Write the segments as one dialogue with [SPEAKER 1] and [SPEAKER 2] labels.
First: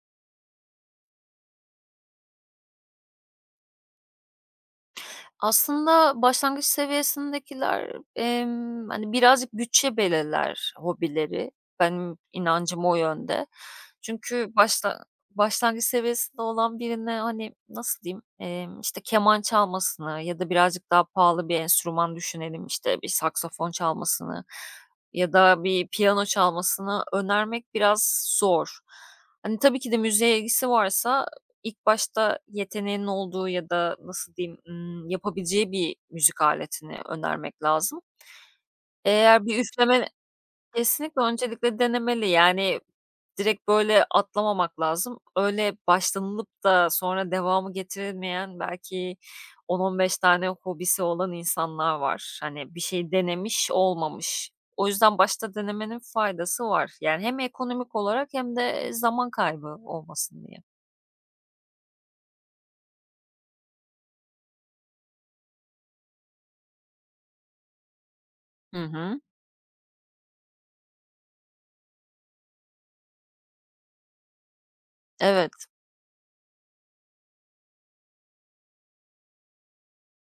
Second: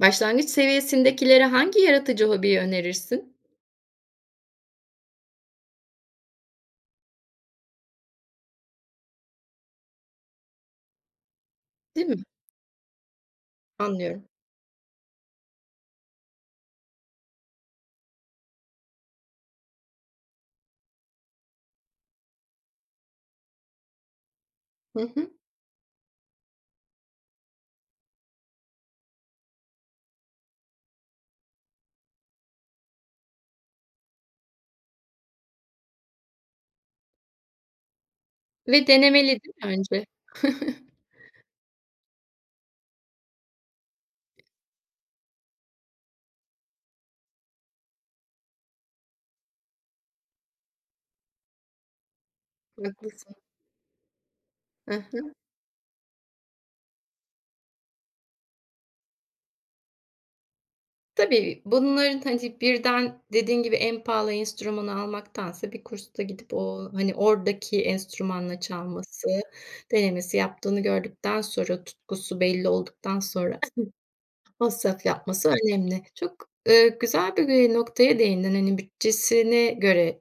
[SPEAKER 1] Başlangıç seviyesindekilere hangi yaratıcı hobiyi önerirsin?
[SPEAKER 2] Aslında başlangıç seviyesindekiler, hani, birazcık bütçe belirler hobileri.
[SPEAKER 1] Değil mi?
[SPEAKER 2] Benim inancım o yönde.
[SPEAKER 1] Anlıyorum.
[SPEAKER 2] Çünkü başlangıç seviyesinde olan birine, hani, nasıl diyeyim, işte, keman çalmasını ya da birazcık daha pahalı bir enstrüman düşünelim, işte, bir saksafon çalmasını
[SPEAKER 1] Hı hı.
[SPEAKER 2] ya da bir piyano çalmasını önermek biraz zor. Hani, tabii ki de müziğe ilgisi varsa İlk başta yeteneğinin olduğu ya da nasıl diyeyim, yapabileceği bir müzik aletini önermek lazım.
[SPEAKER 1] Ve denemeli
[SPEAKER 2] Eğer
[SPEAKER 1] değil
[SPEAKER 2] bir
[SPEAKER 1] mi önce?
[SPEAKER 2] üfleme. Kesinlikle öncelikle denemeli. Yani direkt böyle atlamamak lazım. Öyle başlanılıp da sonra devamı getirilmeyen belki 10-15 tane hobisi olan insanlar var. Hani bir şey
[SPEAKER 1] Haklısın.
[SPEAKER 2] denemiş, olmamış. O
[SPEAKER 1] Hı
[SPEAKER 2] yüzden
[SPEAKER 1] hı.
[SPEAKER 2] başta denemenin faydası var. Yani hem ekonomik olarak hem de zaman kaybı olmasın diye.
[SPEAKER 1] Tabii, bunların, hani, birden dediğin gibi en pahalı enstrümanı almaktansa bir kursta gidip o, hani, oradaki enstrümanla
[SPEAKER 2] Hı hı.
[SPEAKER 1] çalması, denemesi yaptığını gördükten sonra, tutkusu belli olduktan sonra masraf yapması
[SPEAKER 2] Evet.
[SPEAKER 1] önemli. Çok, güzel bir, noktaya değindin. Hani, bütçesine göre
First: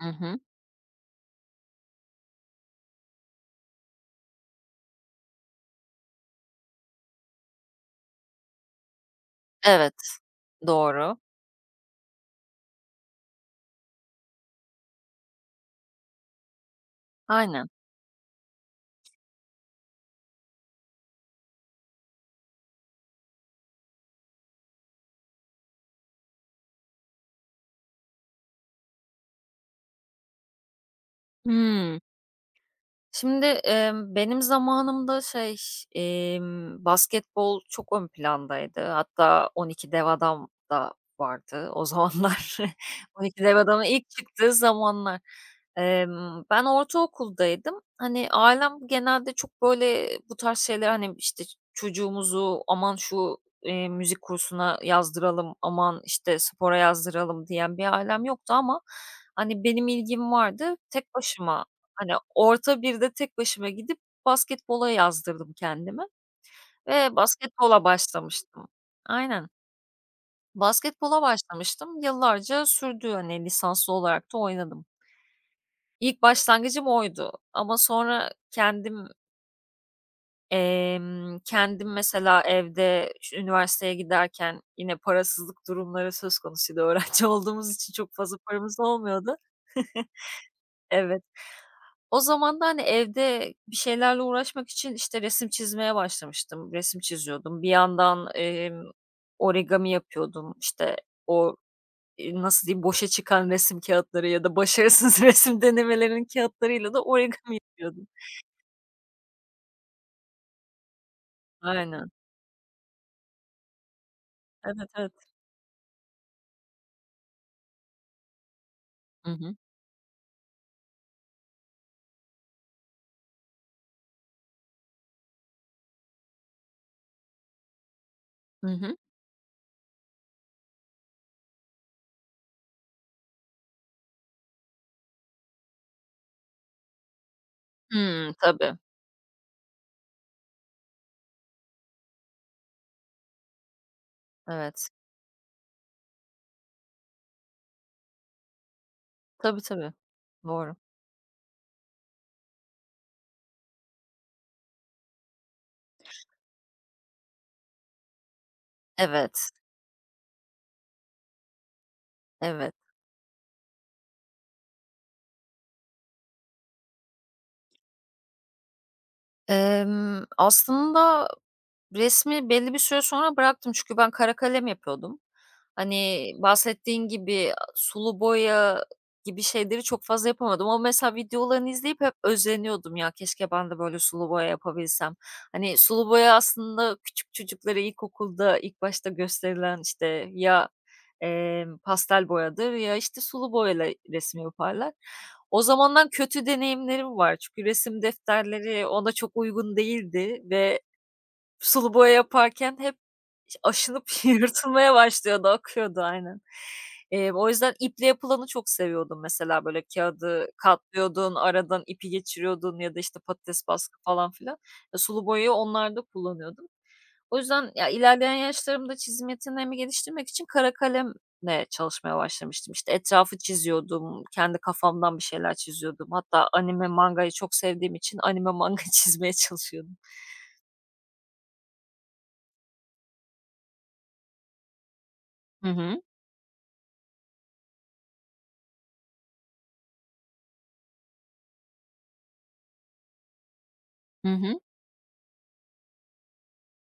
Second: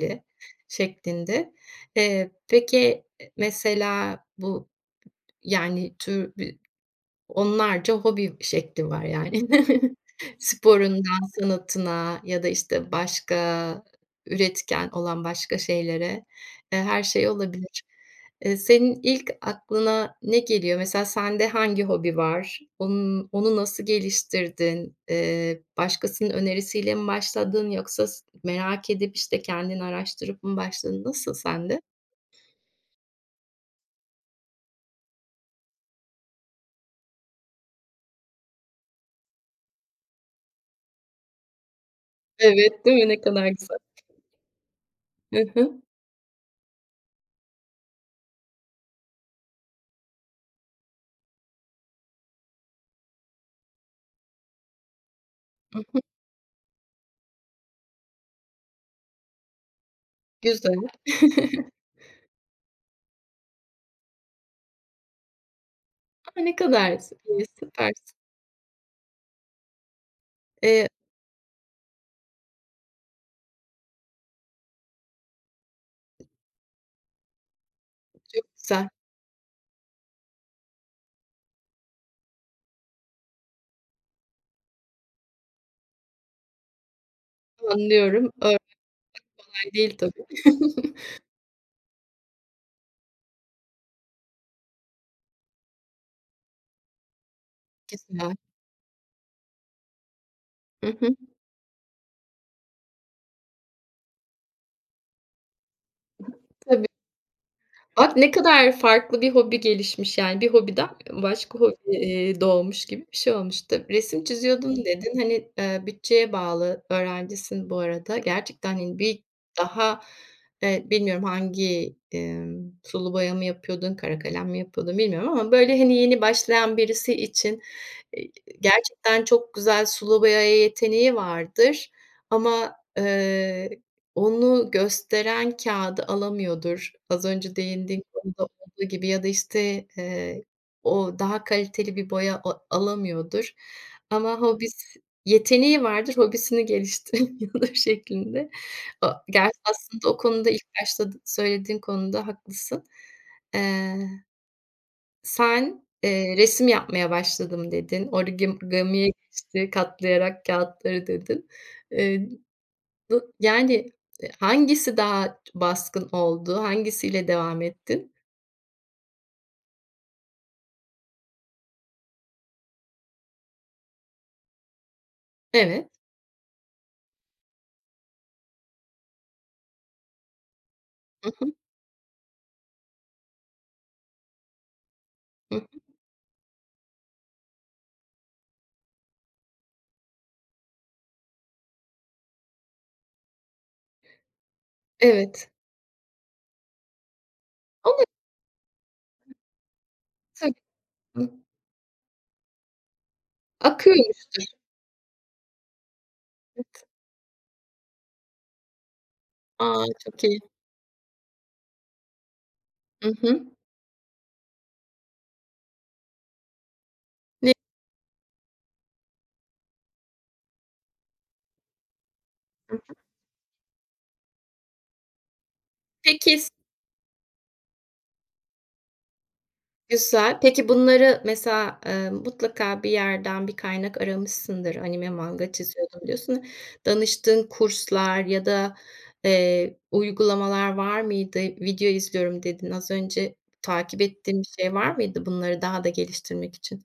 [SPEAKER 2] Hı hı.
[SPEAKER 1] şeklinde. Peki, mesela bu, yani, onlarca hobi şekli var yani.
[SPEAKER 2] Evet, doğru.
[SPEAKER 1] Sporundan sanatına ya da, işte, başka üretken olan başka şeylere, her şey
[SPEAKER 2] Aynen.
[SPEAKER 1] olabilir. Senin ilk aklına ne geliyor? Mesela sende hangi hobi var? Onu nasıl geliştirdin? Başkasının önerisiyle mi başladın yoksa merak edip, işte, kendin araştırıp mı başladın? Nasıl sende?
[SPEAKER 2] Hıı. Şimdi, benim zamanımda şey, basketbol çok ön plandaydı. Hatta 12 Dev Adam da vardı o zamanlar.
[SPEAKER 1] Evet, değil mi? Ne
[SPEAKER 2] 12
[SPEAKER 1] kadar
[SPEAKER 2] Dev
[SPEAKER 1] güzel.
[SPEAKER 2] Adam'ın ilk çıktığı zamanlar.
[SPEAKER 1] Hı hı.
[SPEAKER 2] Ben ortaokuldaydım. Hani, ailem genelde çok, böyle, bu tarz şeyler, hani, işte, çocuğumuzu aman şu, müzik kursuna yazdıralım,
[SPEAKER 1] Hı
[SPEAKER 2] aman,
[SPEAKER 1] hı.
[SPEAKER 2] işte, spora yazdıralım diyen bir ailem yoktu ama, hani, benim ilgim vardı.
[SPEAKER 1] Güzel.
[SPEAKER 2] Tek başıma. Hani, orta 1'de tek başıma gidip basketbola yazdırdım kendimi
[SPEAKER 1] A, ne kadar,
[SPEAKER 2] ve basketbola
[SPEAKER 1] süper.
[SPEAKER 2] başlamıştım. Aynen.
[SPEAKER 1] Eee,
[SPEAKER 2] Basketbola başlamıştım. Yıllarca sürdü, hani, lisanslı olarak da oynadım. İlk başlangıcım oydu ama sonra
[SPEAKER 1] çok güzel.
[SPEAKER 2] kendim mesela evde üniversiteye giderken yine parasızlık durumları söz konusuydu. Öğrenci olduğumuz için çok
[SPEAKER 1] Anlıyorum.
[SPEAKER 2] fazla paramız olmuyordu.
[SPEAKER 1] Değil tabii.
[SPEAKER 2] Evet. O zaman da, hani, evde bir şeylerle uğraşmak için, işte, resim çizmeye başlamıştım. Resim çiziyordum. Bir yandan,
[SPEAKER 1] Güzel.
[SPEAKER 2] origami yapıyordum.
[SPEAKER 1] Hı
[SPEAKER 2] İşte,
[SPEAKER 1] hı.
[SPEAKER 2] o, nasıl diyeyim, boşa çıkan resim kağıtları ya da başarısız resim denemelerinin
[SPEAKER 1] Tabii.
[SPEAKER 2] kağıtlarıyla da origami yapıyordum.
[SPEAKER 1] Bak, ne kadar farklı bir hobi gelişmiş, yani, bir hobiden başka hobi,
[SPEAKER 2] Aynen.
[SPEAKER 1] doğmuş gibi bir şey olmuş. Tabii, resim çiziyordun
[SPEAKER 2] Evet, evet.
[SPEAKER 1] dedin. Hani, bütçeye bağlı, öğrencisin bu arada. Gerçekten, hani, bir
[SPEAKER 2] Hı hı.
[SPEAKER 1] daha, bilmiyorum hangi, sulu boya mı yapıyordun, kara kalem mi yapıyordun bilmiyorum ama, böyle, hani, yeni başlayan birisi için, eee,
[SPEAKER 2] Hı hı.
[SPEAKER 1] gerçekten çok güzel sulu boyaya yeteneği vardır ama, onu gösteren kağıdı alamıyordur. Az önce değindiğim
[SPEAKER 2] Hımm,
[SPEAKER 1] konuda
[SPEAKER 2] tabii.
[SPEAKER 1] olduğu gibi ya da, işte, o daha kaliteli bir boya alamıyordur ama
[SPEAKER 2] Evet.
[SPEAKER 1] hobisi yeteneği vardır, hobisini geliştiremiyordur şeklinde. O gerçi
[SPEAKER 2] Tabii, tabii.
[SPEAKER 1] aslında o konuda ilk
[SPEAKER 2] Doğru.
[SPEAKER 1] başta söylediğin konuda haklısın. Eee, sen, "Resim yapmaya başladım." dedin, gami'ye
[SPEAKER 2] Evet,
[SPEAKER 1] geçti katlayarak kağıtları dedin. Eee
[SPEAKER 2] evet.
[SPEAKER 1] bu yani, hangisi daha baskın oldu? Hangisiyle devam ettin?
[SPEAKER 2] Aslında resmi belli bir süre sonra bıraktım çünkü ben kara kalem yapıyordum.
[SPEAKER 1] Evet.
[SPEAKER 2] Hani, bahsettiğin gibi sulu boya gibi şeyleri çok fazla yapamadım ama mesela
[SPEAKER 1] Hı hı.
[SPEAKER 2] videolarını izleyip hep özeniyordum ya, keşke ben de böyle sulu boya yapabilsem.
[SPEAKER 1] Hı hı.
[SPEAKER 2] Hani, sulu boya aslında küçük çocuklara ilkokulda ilk başta gösterilen, işte, ya, pastel boyadır ya, işte, sulu boyayla resim yaparlar.
[SPEAKER 1] Evet.
[SPEAKER 2] O zamandan kötü deneyimlerim var. Çünkü resim
[SPEAKER 1] Olabilir
[SPEAKER 2] defterleri ona çok uygun değildi
[SPEAKER 1] tabii ki.
[SPEAKER 2] ve sulu boya yaparken hep aşınıp
[SPEAKER 1] Akıyormuştur.
[SPEAKER 2] yırtılmaya başlıyordu, akıyordu aynen.
[SPEAKER 1] Evet.
[SPEAKER 2] O yüzden iple yapılanı çok seviyordum mesela, böyle,
[SPEAKER 1] A, çok iyi.
[SPEAKER 2] kağıdı katlıyordun, aradan ipi geçiriyordun ya da,
[SPEAKER 1] Hı
[SPEAKER 2] işte,
[SPEAKER 1] hı.
[SPEAKER 2] patates baskı falan filan. Sulu boyayı onlarda kullanıyordum. O
[SPEAKER 1] Ne
[SPEAKER 2] yüzden ya, ilerleyen yaşlarımda çizim yeteneğimi geliştirmek için kara kalemle çalışmaya başlamıştım. İşte, etrafı çiziyordum, kendi kafamdan bir şeyler çiziyordum.
[SPEAKER 1] Peki
[SPEAKER 2] Hatta anime, mangayı çok sevdiğim için anime, manga çizmeye çalışıyordum.
[SPEAKER 1] Güzel. Peki bunları mesela, mutlaka bir yerden bir kaynak aramışsındır. "Anime manga
[SPEAKER 2] Hı hı.
[SPEAKER 1] çiziyordum." diyorsun. Danıştığın kurslar ya da, uygulamalar var mıydı? "Video izliyorum." dedin az önce. Takip
[SPEAKER 2] Hı
[SPEAKER 1] ettiğin bir
[SPEAKER 2] hı.
[SPEAKER 1] şey var mıydı bunları daha da geliştirmek için?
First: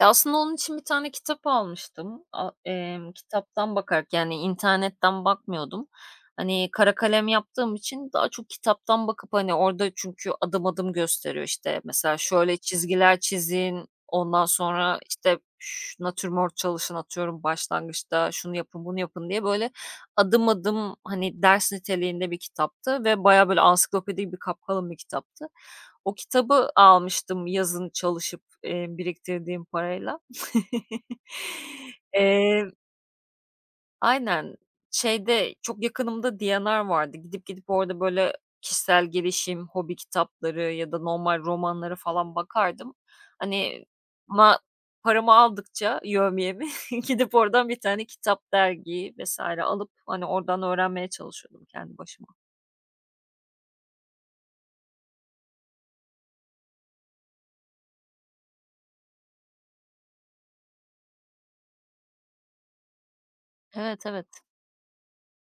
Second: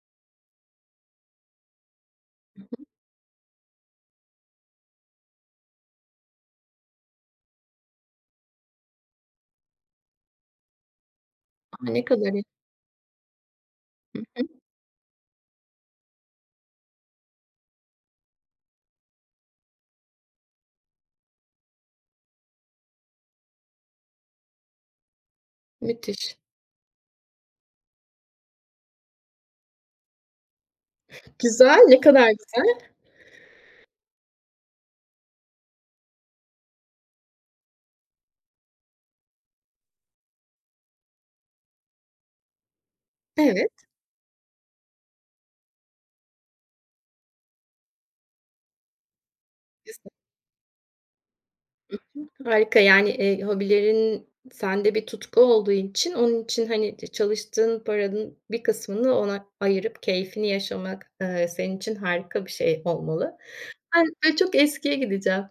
[SPEAKER 2] Ya, aslında onun için bir tane kitap almıştım. A Kitaptan bakarak, yani, internetten bakmıyordum. Hani, kara kalem yaptığım için daha çok kitaptan bakıp, hani, orada çünkü adım adım gösteriyor. İşte
[SPEAKER 1] A, ne
[SPEAKER 2] mesela
[SPEAKER 1] kadar iyi,
[SPEAKER 2] şöyle çizgiler çizin, ondan sonra, işte, natürmort çalışın, atıyorum başlangıçta şunu yapın, bunu yapın diye böyle adım adım, hani, ders niteliğinde bir kitaptı ve baya böyle ansiklopedi bir kapkalın bir kitaptı. O
[SPEAKER 1] müthiş.
[SPEAKER 2] kitabı almıştım yazın çalışıp, biriktirdiğim parayla.
[SPEAKER 1] Güzel, ne kadar
[SPEAKER 2] Eee,
[SPEAKER 1] güzel.
[SPEAKER 2] aynen. Şeyde, çok yakınımda D&R vardı. Gidip gidip orada böyle kişisel gelişim, hobi kitapları ya da normal romanlara falan bakardım.
[SPEAKER 1] Evet.
[SPEAKER 2] Hani, ma paramı aldıkça yevmiyemi gidip oradan bir tane kitap, dergi vs. alıp, hani, oradan öğrenmeye çalışıyordum kendi başıma.
[SPEAKER 1] Harika, yani, hobilerin sende bir tutku olduğu için onun için, hani, çalıştığın paranın bir kısmını ona ayırıp keyfini yaşamak, senin için harika bir şey olmalı.
[SPEAKER 2] Evet,
[SPEAKER 1] Ben,
[SPEAKER 2] evet.
[SPEAKER 1] böyle, çok eskiye gideceğim.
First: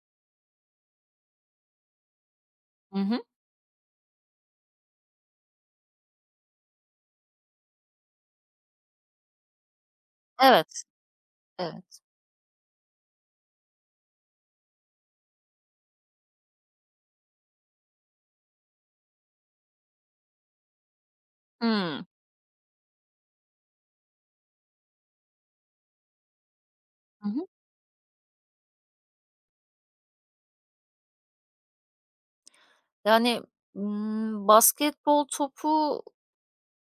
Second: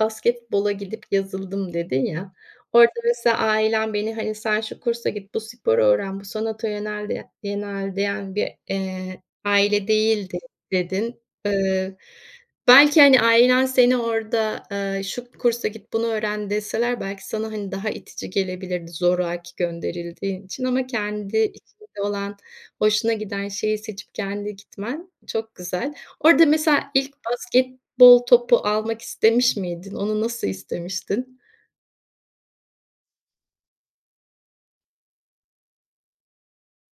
[SPEAKER 1] Basketbola gidip yazıldım dedin ya, orada
[SPEAKER 2] Hı hı.
[SPEAKER 1] mesela ailem beni, hani, "Sen şu kursa git, bu sporu öğren, bu sanata yönel" de yönel diyen bir, aile değildi
[SPEAKER 2] Evet,
[SPEAKER 1] dedin. Eee,
[SPEAKER 2] evet.
[SPEAKER 1] belki, hani, ailen seni orada, "Şu kursa git, bunu öğren." deseler belki sana, hani, daha itici gelebilirdi zoraki gönderildiğin için ama kendi içinde
[SPEAKER 2] Hımm.
[SPEAKER 1] olan, hoşuna giden şeyi seçip kendi gitmen çok güzel. Orada mesela ilk
[SPEAKER 2] Hı hı.
[SPEAKER 1] basketbol topu almak istemiş miydin? Onu nasıl istemiştin?
[SPEAKER 2] Yani, basketbol topu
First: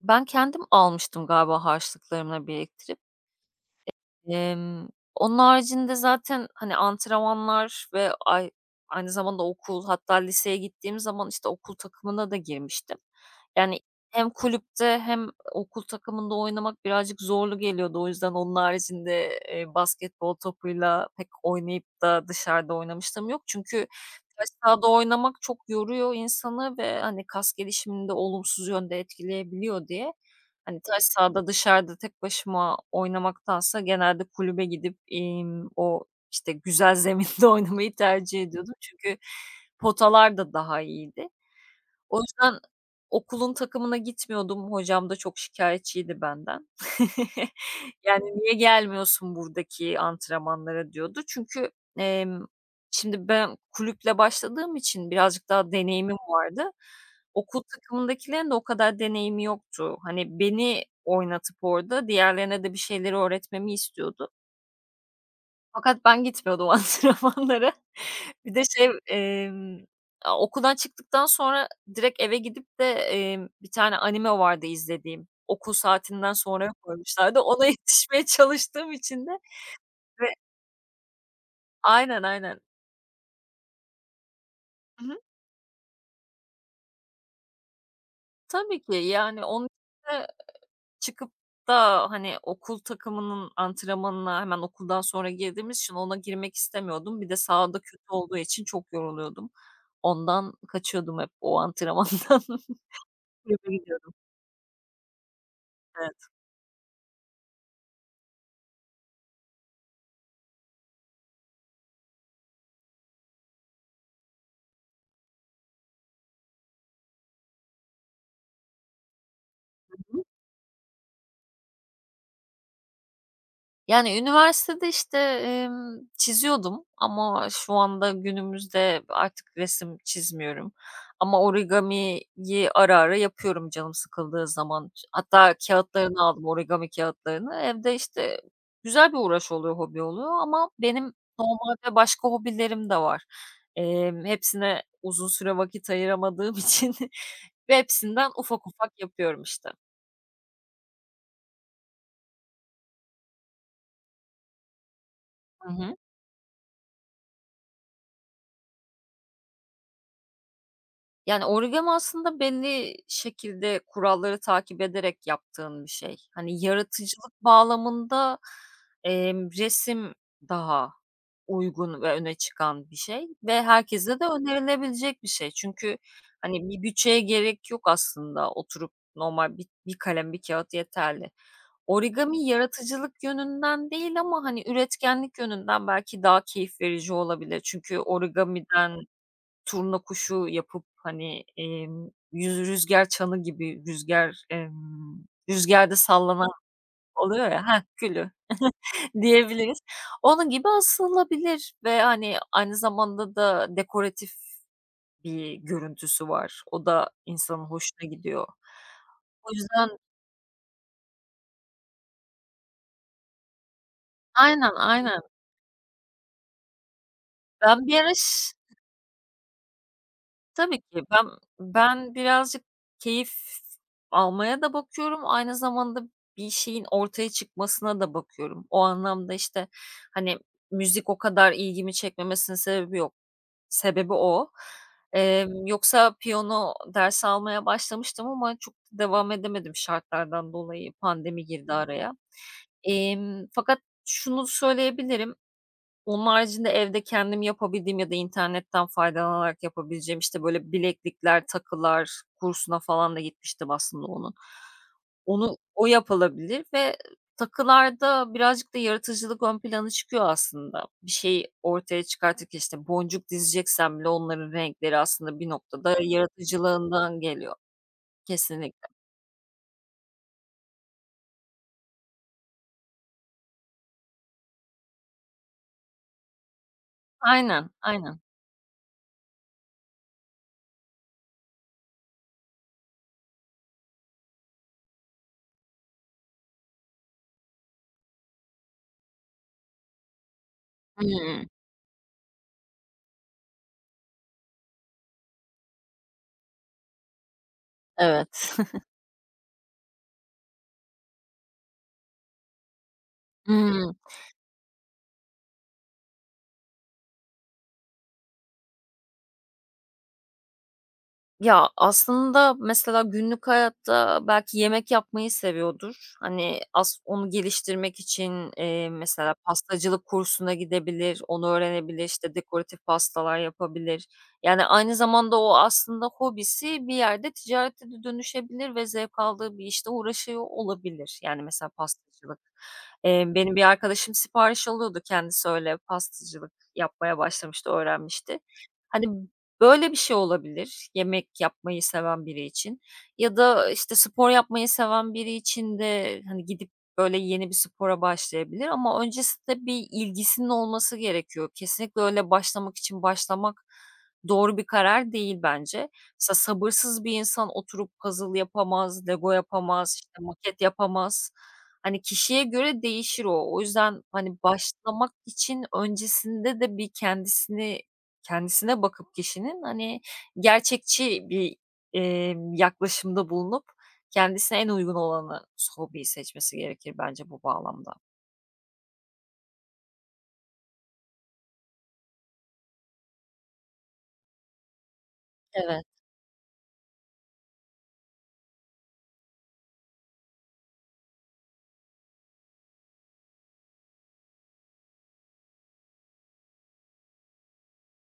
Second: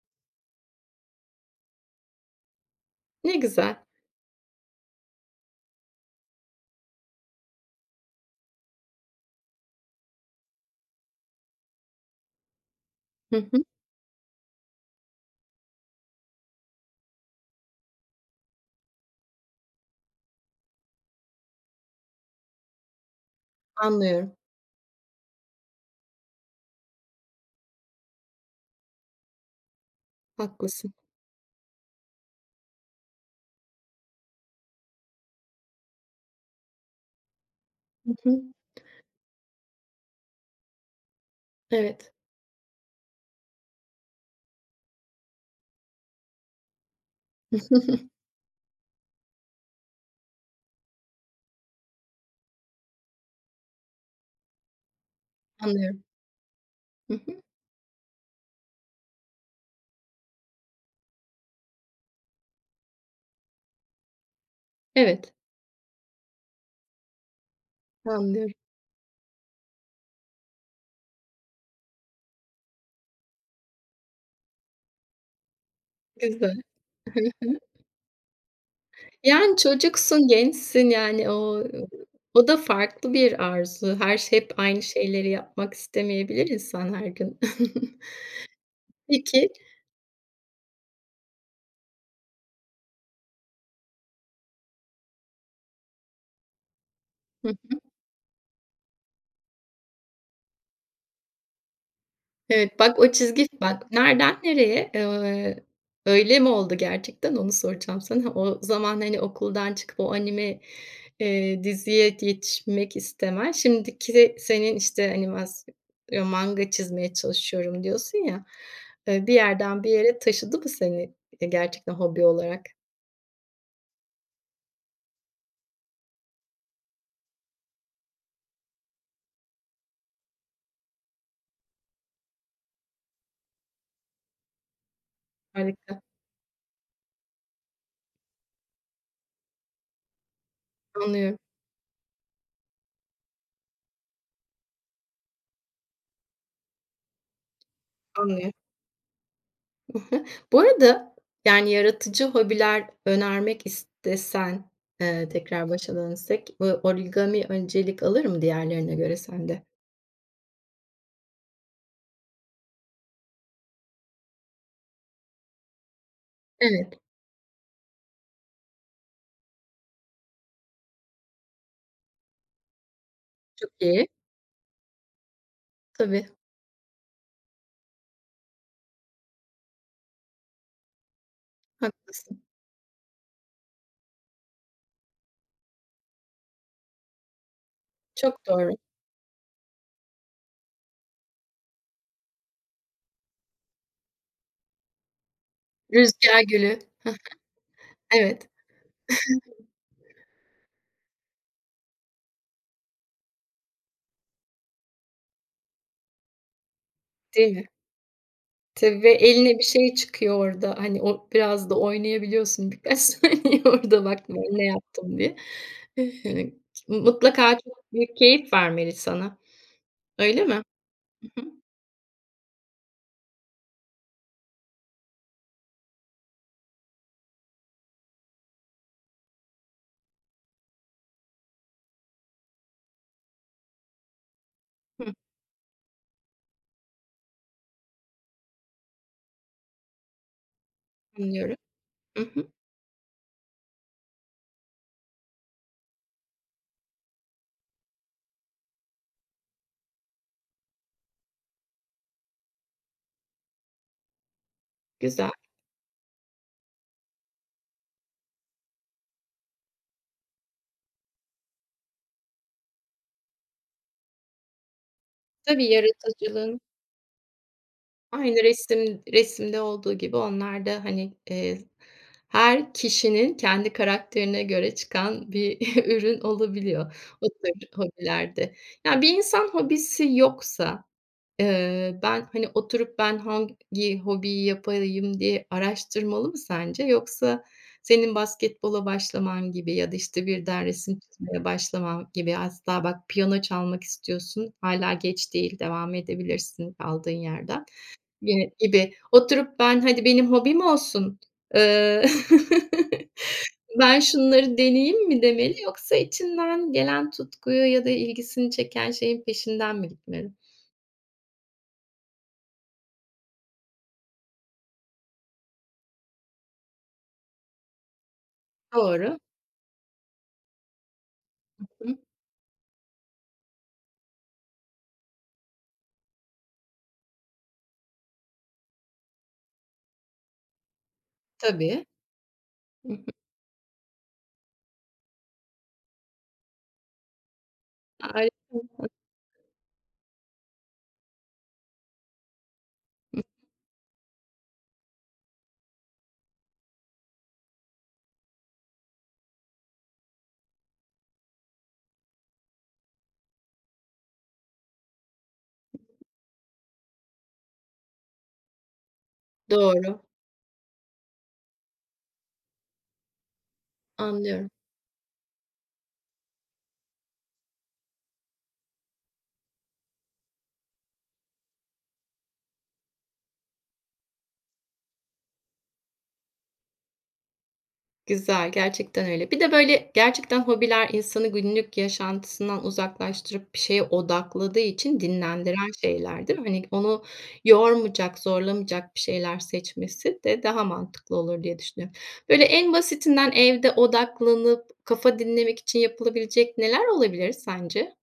[SPEAKER 2] ben kendim almıştım galiba harçlıklarımla biriktirip.
[SPEAKER 1] Ne güzel.
[SPEAKER 2] Emm, Onun haricinde zaten, hani, antrenmanlar ve aynı zamanda okul hatta liseye gittiğim zaman, işte, okul takımına da girmiştim.
[SPEAKER 1] Hı hı,
[SPEAKER 2] Yani hem kulüpte hem okul takımında oynamak birazcık zorlu geliyordu. O yüzden onun haricinde, basketbol topuyla pek oynayıp da dışarıda oynamıştım yok. Çünkü
[SPEAKER 1] anlıyorum.
[SPEAKER 2] taş sahada oynamak çok yoruyor insanı ve, hani, kas gelişimini de olumsuz yönde etkileyebiliyor diye. Hani,
[SPEAKER 1] Haklısın.
[SPEAKER 2] taş sahada dışarıda tek başıma oynamaktansa genelde kulübe gidip, o, işte, güzel zeminde oynamayı
[SPEAKER 1] Hı
[SPEAKER 2] tercih
[SPEAKER 1] hı.
[SPEAKER 2] ediyordum. Çünkü potalar da daha iyiydi.
[SPEAKER 1] Evet.
[SPEAKER 2] O yüzden okulun takımına gitmiyordum. Hocam da çok şikâyetçiydi benden. Yani, "Niye gelmiyorsun buradaki antrenmanlara?" diyordu. Çünkü, emm, şimdi ben kulüple başladığım için birazcık daha
[SPEAKER 1] Anlıyorum.
[SPEAKER 2] deneyimim vardı.
[SPEAKER 1] Hı hı.
[SPEAKER 2] Okul takımındakilerin de o kadar deneyimi yoktu. Hani, beni oynatıp orada diğerlerine de bir şeyleri öğretmemi istiyordu.
[SPEAKER 1] Evet,
[SPEAKER 2] Fakat ben gitmiyordum antrenmanlara.
[SPEAKER 1] anlıyorum.
[SPEAKER 2] Bir de şey, a okuldan çıktıktan sonra direkt eve gidip de, bir tane anime vardı izlediğim. Okul saatinden
[SPEAKER 1] Güzel.
[SPEAKER 2] sonra koymuşlardı. Ona yetişmeye çalıştığım için de
[SPEAKER 1] Yani
[SPEAKER 2] ve.
[SPEAKER 1] çocuksun, gençsin, yani o
[SPEAKER 2] Aynen,
[SPEAKER 1] o da
[SPEAKER 2] aynen.
[SPEAKER 1] farklı bir arzu. Her şey hep aynı
[SPEAKER 2] Hı hı.
[SPEAKER 1] şeyleri yapmak istemeyebilir insan her gün.
[SPEAKER 2] Tabii ki, yani,
[SPEAKER 1] Peki
[SPEAKER 2] onun için de çıkıp da, hani, okul takımının antrenmanına hemen okuldan sonra girdiğimiz için ona girmek istemiyordum. Bir de sahada kötü olduğu için çok yoruluyordum. Ondan kaçıyordum hep o antrenmandan.
[SPEAKER 1] Evet, bak o çizgi
[SPEAKER 2] Kulübe
[SPEAKER 1] bak
[SPEAKER 2] gidiyorduk,
[SPEAKER 1] nereden nereye? Eee,
[SPEAKER 2] evet.
[SPEAKER 1] öyle mi oldu gerçekten onu soracağım sana. O zaman, hani, okuldan çıkıp o anime, diziye yetişmek istemen, şimdiki senin, işte, manga çizmeye çalışıyorum diyorsun ya, bir yerden bir
[SPEAKER 2] Hı
[SPEAKER 1] yere
[SPEAKER 2] hı.
[SPEAKER 1] taşıdı mı seni, gerçekten hobi olarak?
[SPEAKER 2] Yani, üniversitede, işte, çiziyordum ama şu anda günümüzde artık resim çizmiyorum. Ama origamiyi ara ara yapıyorum canım sıkıldığı zaman. Hatta
[SPEAKER 1] Harika,
[SPEAKER 2] kâğıtlarını aldım, origami kâğıtlarını. Evde, işte, güzel bir uğraş oluyor, hobi oluyor ama benim
[SPEAKER 1] anlıyorum,
[SPEAKER 2] normalde başka hobilerim de var. Hepsine uzun süre vakit ayıramadığım için ve hepsinden
[SPEAKER 1] anlıyorum.
[SPEAKER 2] ufak ufak yapıyorum, işte.
[SPEAKER 1] Bu arada, yani, yaratıcı hobiler önermek istesen,
[SPEAKER 2] Hı
[SPEAKER 1] tekrar başa
[SPEAKER 2] hı.
[SPEAKER 1] dönsek, bu origami öncelik alır mı diğerlerine göre sende?
[SPEAKER 2] Yani, origami aslında belli şekilde kuralları takip ederek yaptığın bir şey. Hani,
[SPEAKER 1] Evet,
[SPEAKER 2] yaratıcılık bağlamında, resim daha uygun ve öne çıkan bir şey ve
[SPEAKER 1] çok iyi.
[SPEAKER 2] herkese de önerilebilecek bir şey. Çünkü,
[SPEAKER 1] Tabii,
[SPEAKER 2] hani, bir bütçeye gerek yok aslında. Oturup normal bir kalem, bir kağıt yeterli.
[SPEAKER 1] haklısın.
[SPEAKER 2] Origami yaratıcılık yönünden değil ama, hani, üretkenlik yönünden belki daha keyif verici olabilir. Çünkü
[SPEAKER 1] Çok doğru.
[SPEAKER 2] origamiden turna kuşu yapıp, hani, yüz rüzgâr çanı gibi rüzgar rüzgârda
[SPEAKER 1] Rüzgar
[SPEAKER 2] sallanan
[SPEAKER 1] gülü. Hah,
[SPEAKER 2] oluyor ya. Heh, külü
[SPEAKER 1] evet,
[SPEAKER 2] diyebiliriz. Onun gibi asılabilir ve, hani, aynı zamanda da dekoratif bir görüntüsü var. O da
[SPEAKER 1] değil
[SPEAKER 2] insanın
[SPEAKER 1] mi?
[SPEAKER 2] hoşuna gidiyor.
[SPEAKER 1] Tabii ve
[SPEAKER 2] O
[SPEAKER 1] eline bir
[SPEAKER 2] yüzden.
[SPEAKER 1] şey çıkıyor orada, hani, o biraz da oynayabiliyorsun birkaç saniye orada bak ben
[SPEAKER 2] Aynen,
[SPEAKER 1] ne yaptım
[SPEAKER 2] aynen.
[SPEAKER 1] diye. Hı. Mutlaka
[SPEAKER 2] Ben
[SPEAKER 1] çok
[SPEAKER 2] bir ara.
[SPEAKER 1] büyük keyif vermeli sana, öyle mi?
[SPEAKER 2] Tabii ki. Ben
[SPEAKER 1] Hı hı.
[SPEAKER 2] ben birazcık keyif almaya da bakıyorum, aynı zamanda bir şeyin ortaya çıkmasına da bakıyorum. O anlamda, işte, hani, müzik o kadar ilgimi çekmemesinin sebebi yok. Sebebi o.
[SPEAKER 1] Hı,
[SPEAKER 2] Yoksa piyano dersi almaya başlamıştım ama çok devam edemedim şartlardan dolayı. Pandemi
[SPEAKER 1] anlıyorum.
[SPEAKER 2] girdi araya.
[SPEAKER 1] Hı hı.
[SPEAKER 2] Fakat şunu söyleyebilirim onun haricinde evde kendim yapabildiğim ya da internetten faydalanarak yapabileceğim, işte, böyle bileklikler, takılar kursuna falan da gitmiştim aslında onun.
[SPEAKER 1] Güzel.
[SPEAKER 2] O yapılabilir ve takılarda birazcık da yaratıcılık ön plana çıkıyor aslında. Bir şeyi ortaya çıkartırken, işte, boncuk dizeceksen bile onların renkleri aslında bir
[SPEAKER 1] Tabii,
[SPEAKER 2] noktada
[SPEAKER 1] yaratıcılığın
[SPEAKER 2] yaratıcılığından geliyor.
[SPEAKER 1] aynı
[SPEAKER 2] Kesinlikle.
[SPEAKER 1] resimde olduğu gibi onlar da, hani, her kişinin kendi karakterine göre çıkan bir ürün olabiliyor o tür
[SPEAKER 2] Aynen, aynen.
[SPEAKER 1] hobilerde. Yani bir insan hobisi yoksa ben, hani, oturup ben hangi hobiyi yapayım diye araştırmalı mı sence? Yoksa senin basketbola başlaman gibi ya da, işte, birden resim çizmeye
[SPEAKER 2] Hımm.
[SPEAKER 1] başlaman gibi asla bak piyano çalmak istiyorsun, hala geç değil, devam edebilirsin kaldığın yerden
[SPEAKER 2] Evet.
[SPEAKER 1] gibi. Oturup ben, "Hadi benim hobim olsun, eee,
[SPEAKER 2] Hımm.
[SPEAKER 1] ben şunları deneyeyim." mi demeli yoksa içinden gelen tutkuyu ya da ilgisini çeken şeyin peşinden mi gitmeli?
[SPEAKER 2] Ya, aslında mesela günlük hayatta belki yemek yapmayı seviyordur. Hani, onu geliştirmek için,
[SPEAKER 1] Doğru.
[SPEAKER 2] mesela pastacılık kursuna gidebilir, onu öğrenebilir, işte, dekoratif pastalar yapabilir. Yani, aynı zamanda o aslında hobisi bir yerde ticarete de dönüşebilir ve zevk aldığı bir işte uğraşıyor olabilir. Yani, mesela
[SPEAKER 1] Tabii.
[SPEAKER 2] pastacılık.
[SPEAKER 1] Hı hı.
[SPEAKER 2] Benim bir arkadaşım sipariş alıyordu, kendisi öyle pastacılık yapmaya başlamıştı,
[SPEAKER 1] Harika.
[SPEAKER 2] öğrenmişti. Hani, böyle bir şey olabilir yemek yapmayı seven biri için ya da, işte, spor yapmayı seven biri için de, hani, gidip böyle yeni bir spora başlayabilir ama öncesinde bir ilgisinin olması gerekiyor. Kesinlikle öyle başlamak için başlamak doğru bir karar değil bence. Mesela sabırsız bir insan oturup puzzle yapamaz, Lego yapamaz,
[SPEAKER 1] Doğru,
[SPEAKER 2] işte, maket yapamaz. Hani, kişiye göre değişir o. O yüzden, hani,
[SPEAKER 1] anlıyorum.
[SPEAKER 2] başlamak için öncesinde de bir kendisini. Kendisine bakıp kişinin, hani, gerçekçi bir, yaklaşımda bulunup kendisine en uygun olanı hobiyi seçmesi gerekir bence bu bağlamda.
[SPEAKER 1] Güzel, gerçekten öyle. Bir de, böyle, gerçekten hobiler insanı günlük yaşantısından uzaklaştırıp bir şeye odakladığı için dinlendiren
[SPEAKER 2] Evet.
[SPEAKER 1] şeyler, değil mi? Hani, onu yormayacak, zorlamayacak bir şeyler seçmesi de daha mantıklı olur diye düşünüyorum. Böyle, en basitinden evde odaklanıp kafa dinlemek için yapılabilecek neler olabilir sence?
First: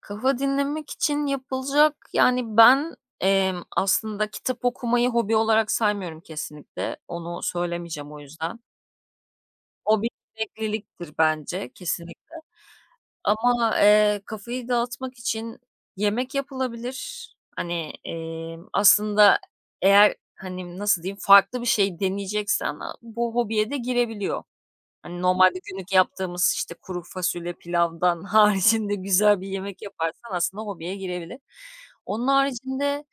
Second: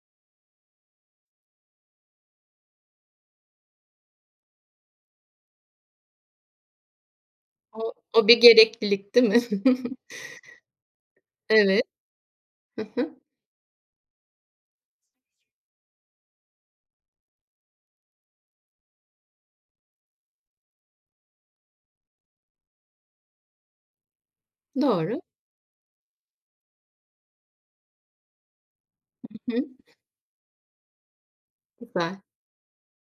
[SPEAKER 2] Kafa dinlemek için yapılacak. Yani ben, aslında kitap okumayı hobi olarak saymıyorum kesinlikle. Onu
[SPEAKER 1] O
[SPEAKER 2] söylemeyeceğim o
[SPEAKER 1] o bir
[SPEAKER 2] yüzden.
[SPEAKER 1] gereklilik, değil mi?
[SPEAKER 2] O bir emekliliktir bence
[SPEAKER 1] Evet.
[SPEAKER 2] kesinlikle.
[SPEAKER 1] Hı hı.
[SPEAKER 2] Ama, kafayı dağıtmak için yemek yapılabilir. Hani, aslında eğer, hani, nasıl diyeyim, farklı bir şey deneyeceksen bu hobiye de girebiliyor.
[SPEAKER 1] Doğru.
[SPEAKER 2] Hani, normalde günlük yaptığımız, işte, kuru fasulye, pilavdan haricinde güzel bir
[SPEAKER 1] Hı hı.
[SPEAKER 2] yemek yaparsan aslında hobiye girebilir.
[SPEAKER 1] Güzel.
[SPEAKER 2] Onun haricinde,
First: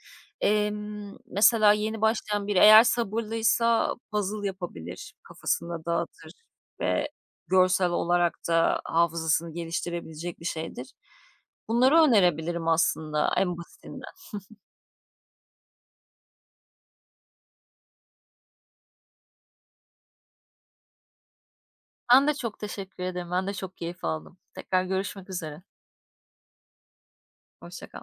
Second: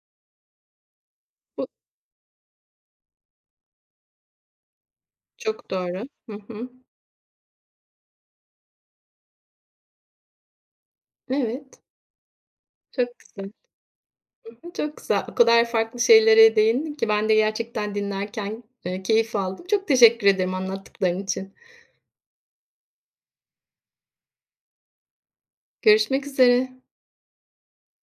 [SPEAKER 1] Bu
[SPEAKER 2] mesela yeni başlayan biri eğer sabırlıysa puzzle yapabilir,
[SPEAKER 1] Çok
[SPEAKER 2] kafasında
[SPEAKER 1] doğru.
[SPEAKER 2] dağıtır
[SPEAKER 1] Hı hı.
[SPEAKER 2] ve görsel olarak da hafızasını geliştirebilecek bir şeydir.
[SPEAKER 1] Evet,
[SPEAKER 2] Bunları önerebilirim
[SPEAKER 1] çok
[SPEAKER 2] aslında
[SPEAKER 1] güzel.
[SPEAKER 2] en basitinden.
[SPEAKER 1] Hı hı, çok güzel. O kadar farklı şeylere değindin ki ben de gerçekten dinlerken, keyif aldım. Çok teşekkür ederim anlattıkların için.
[SPEAKER 2] Ben de çok teşekkür ederim. Ben de çok keyif aldım. Tekrar görüşmek üzere.
[SPEAKER 1] Görüşmek üzere.
[SPEAKER 2] Hoşça kal.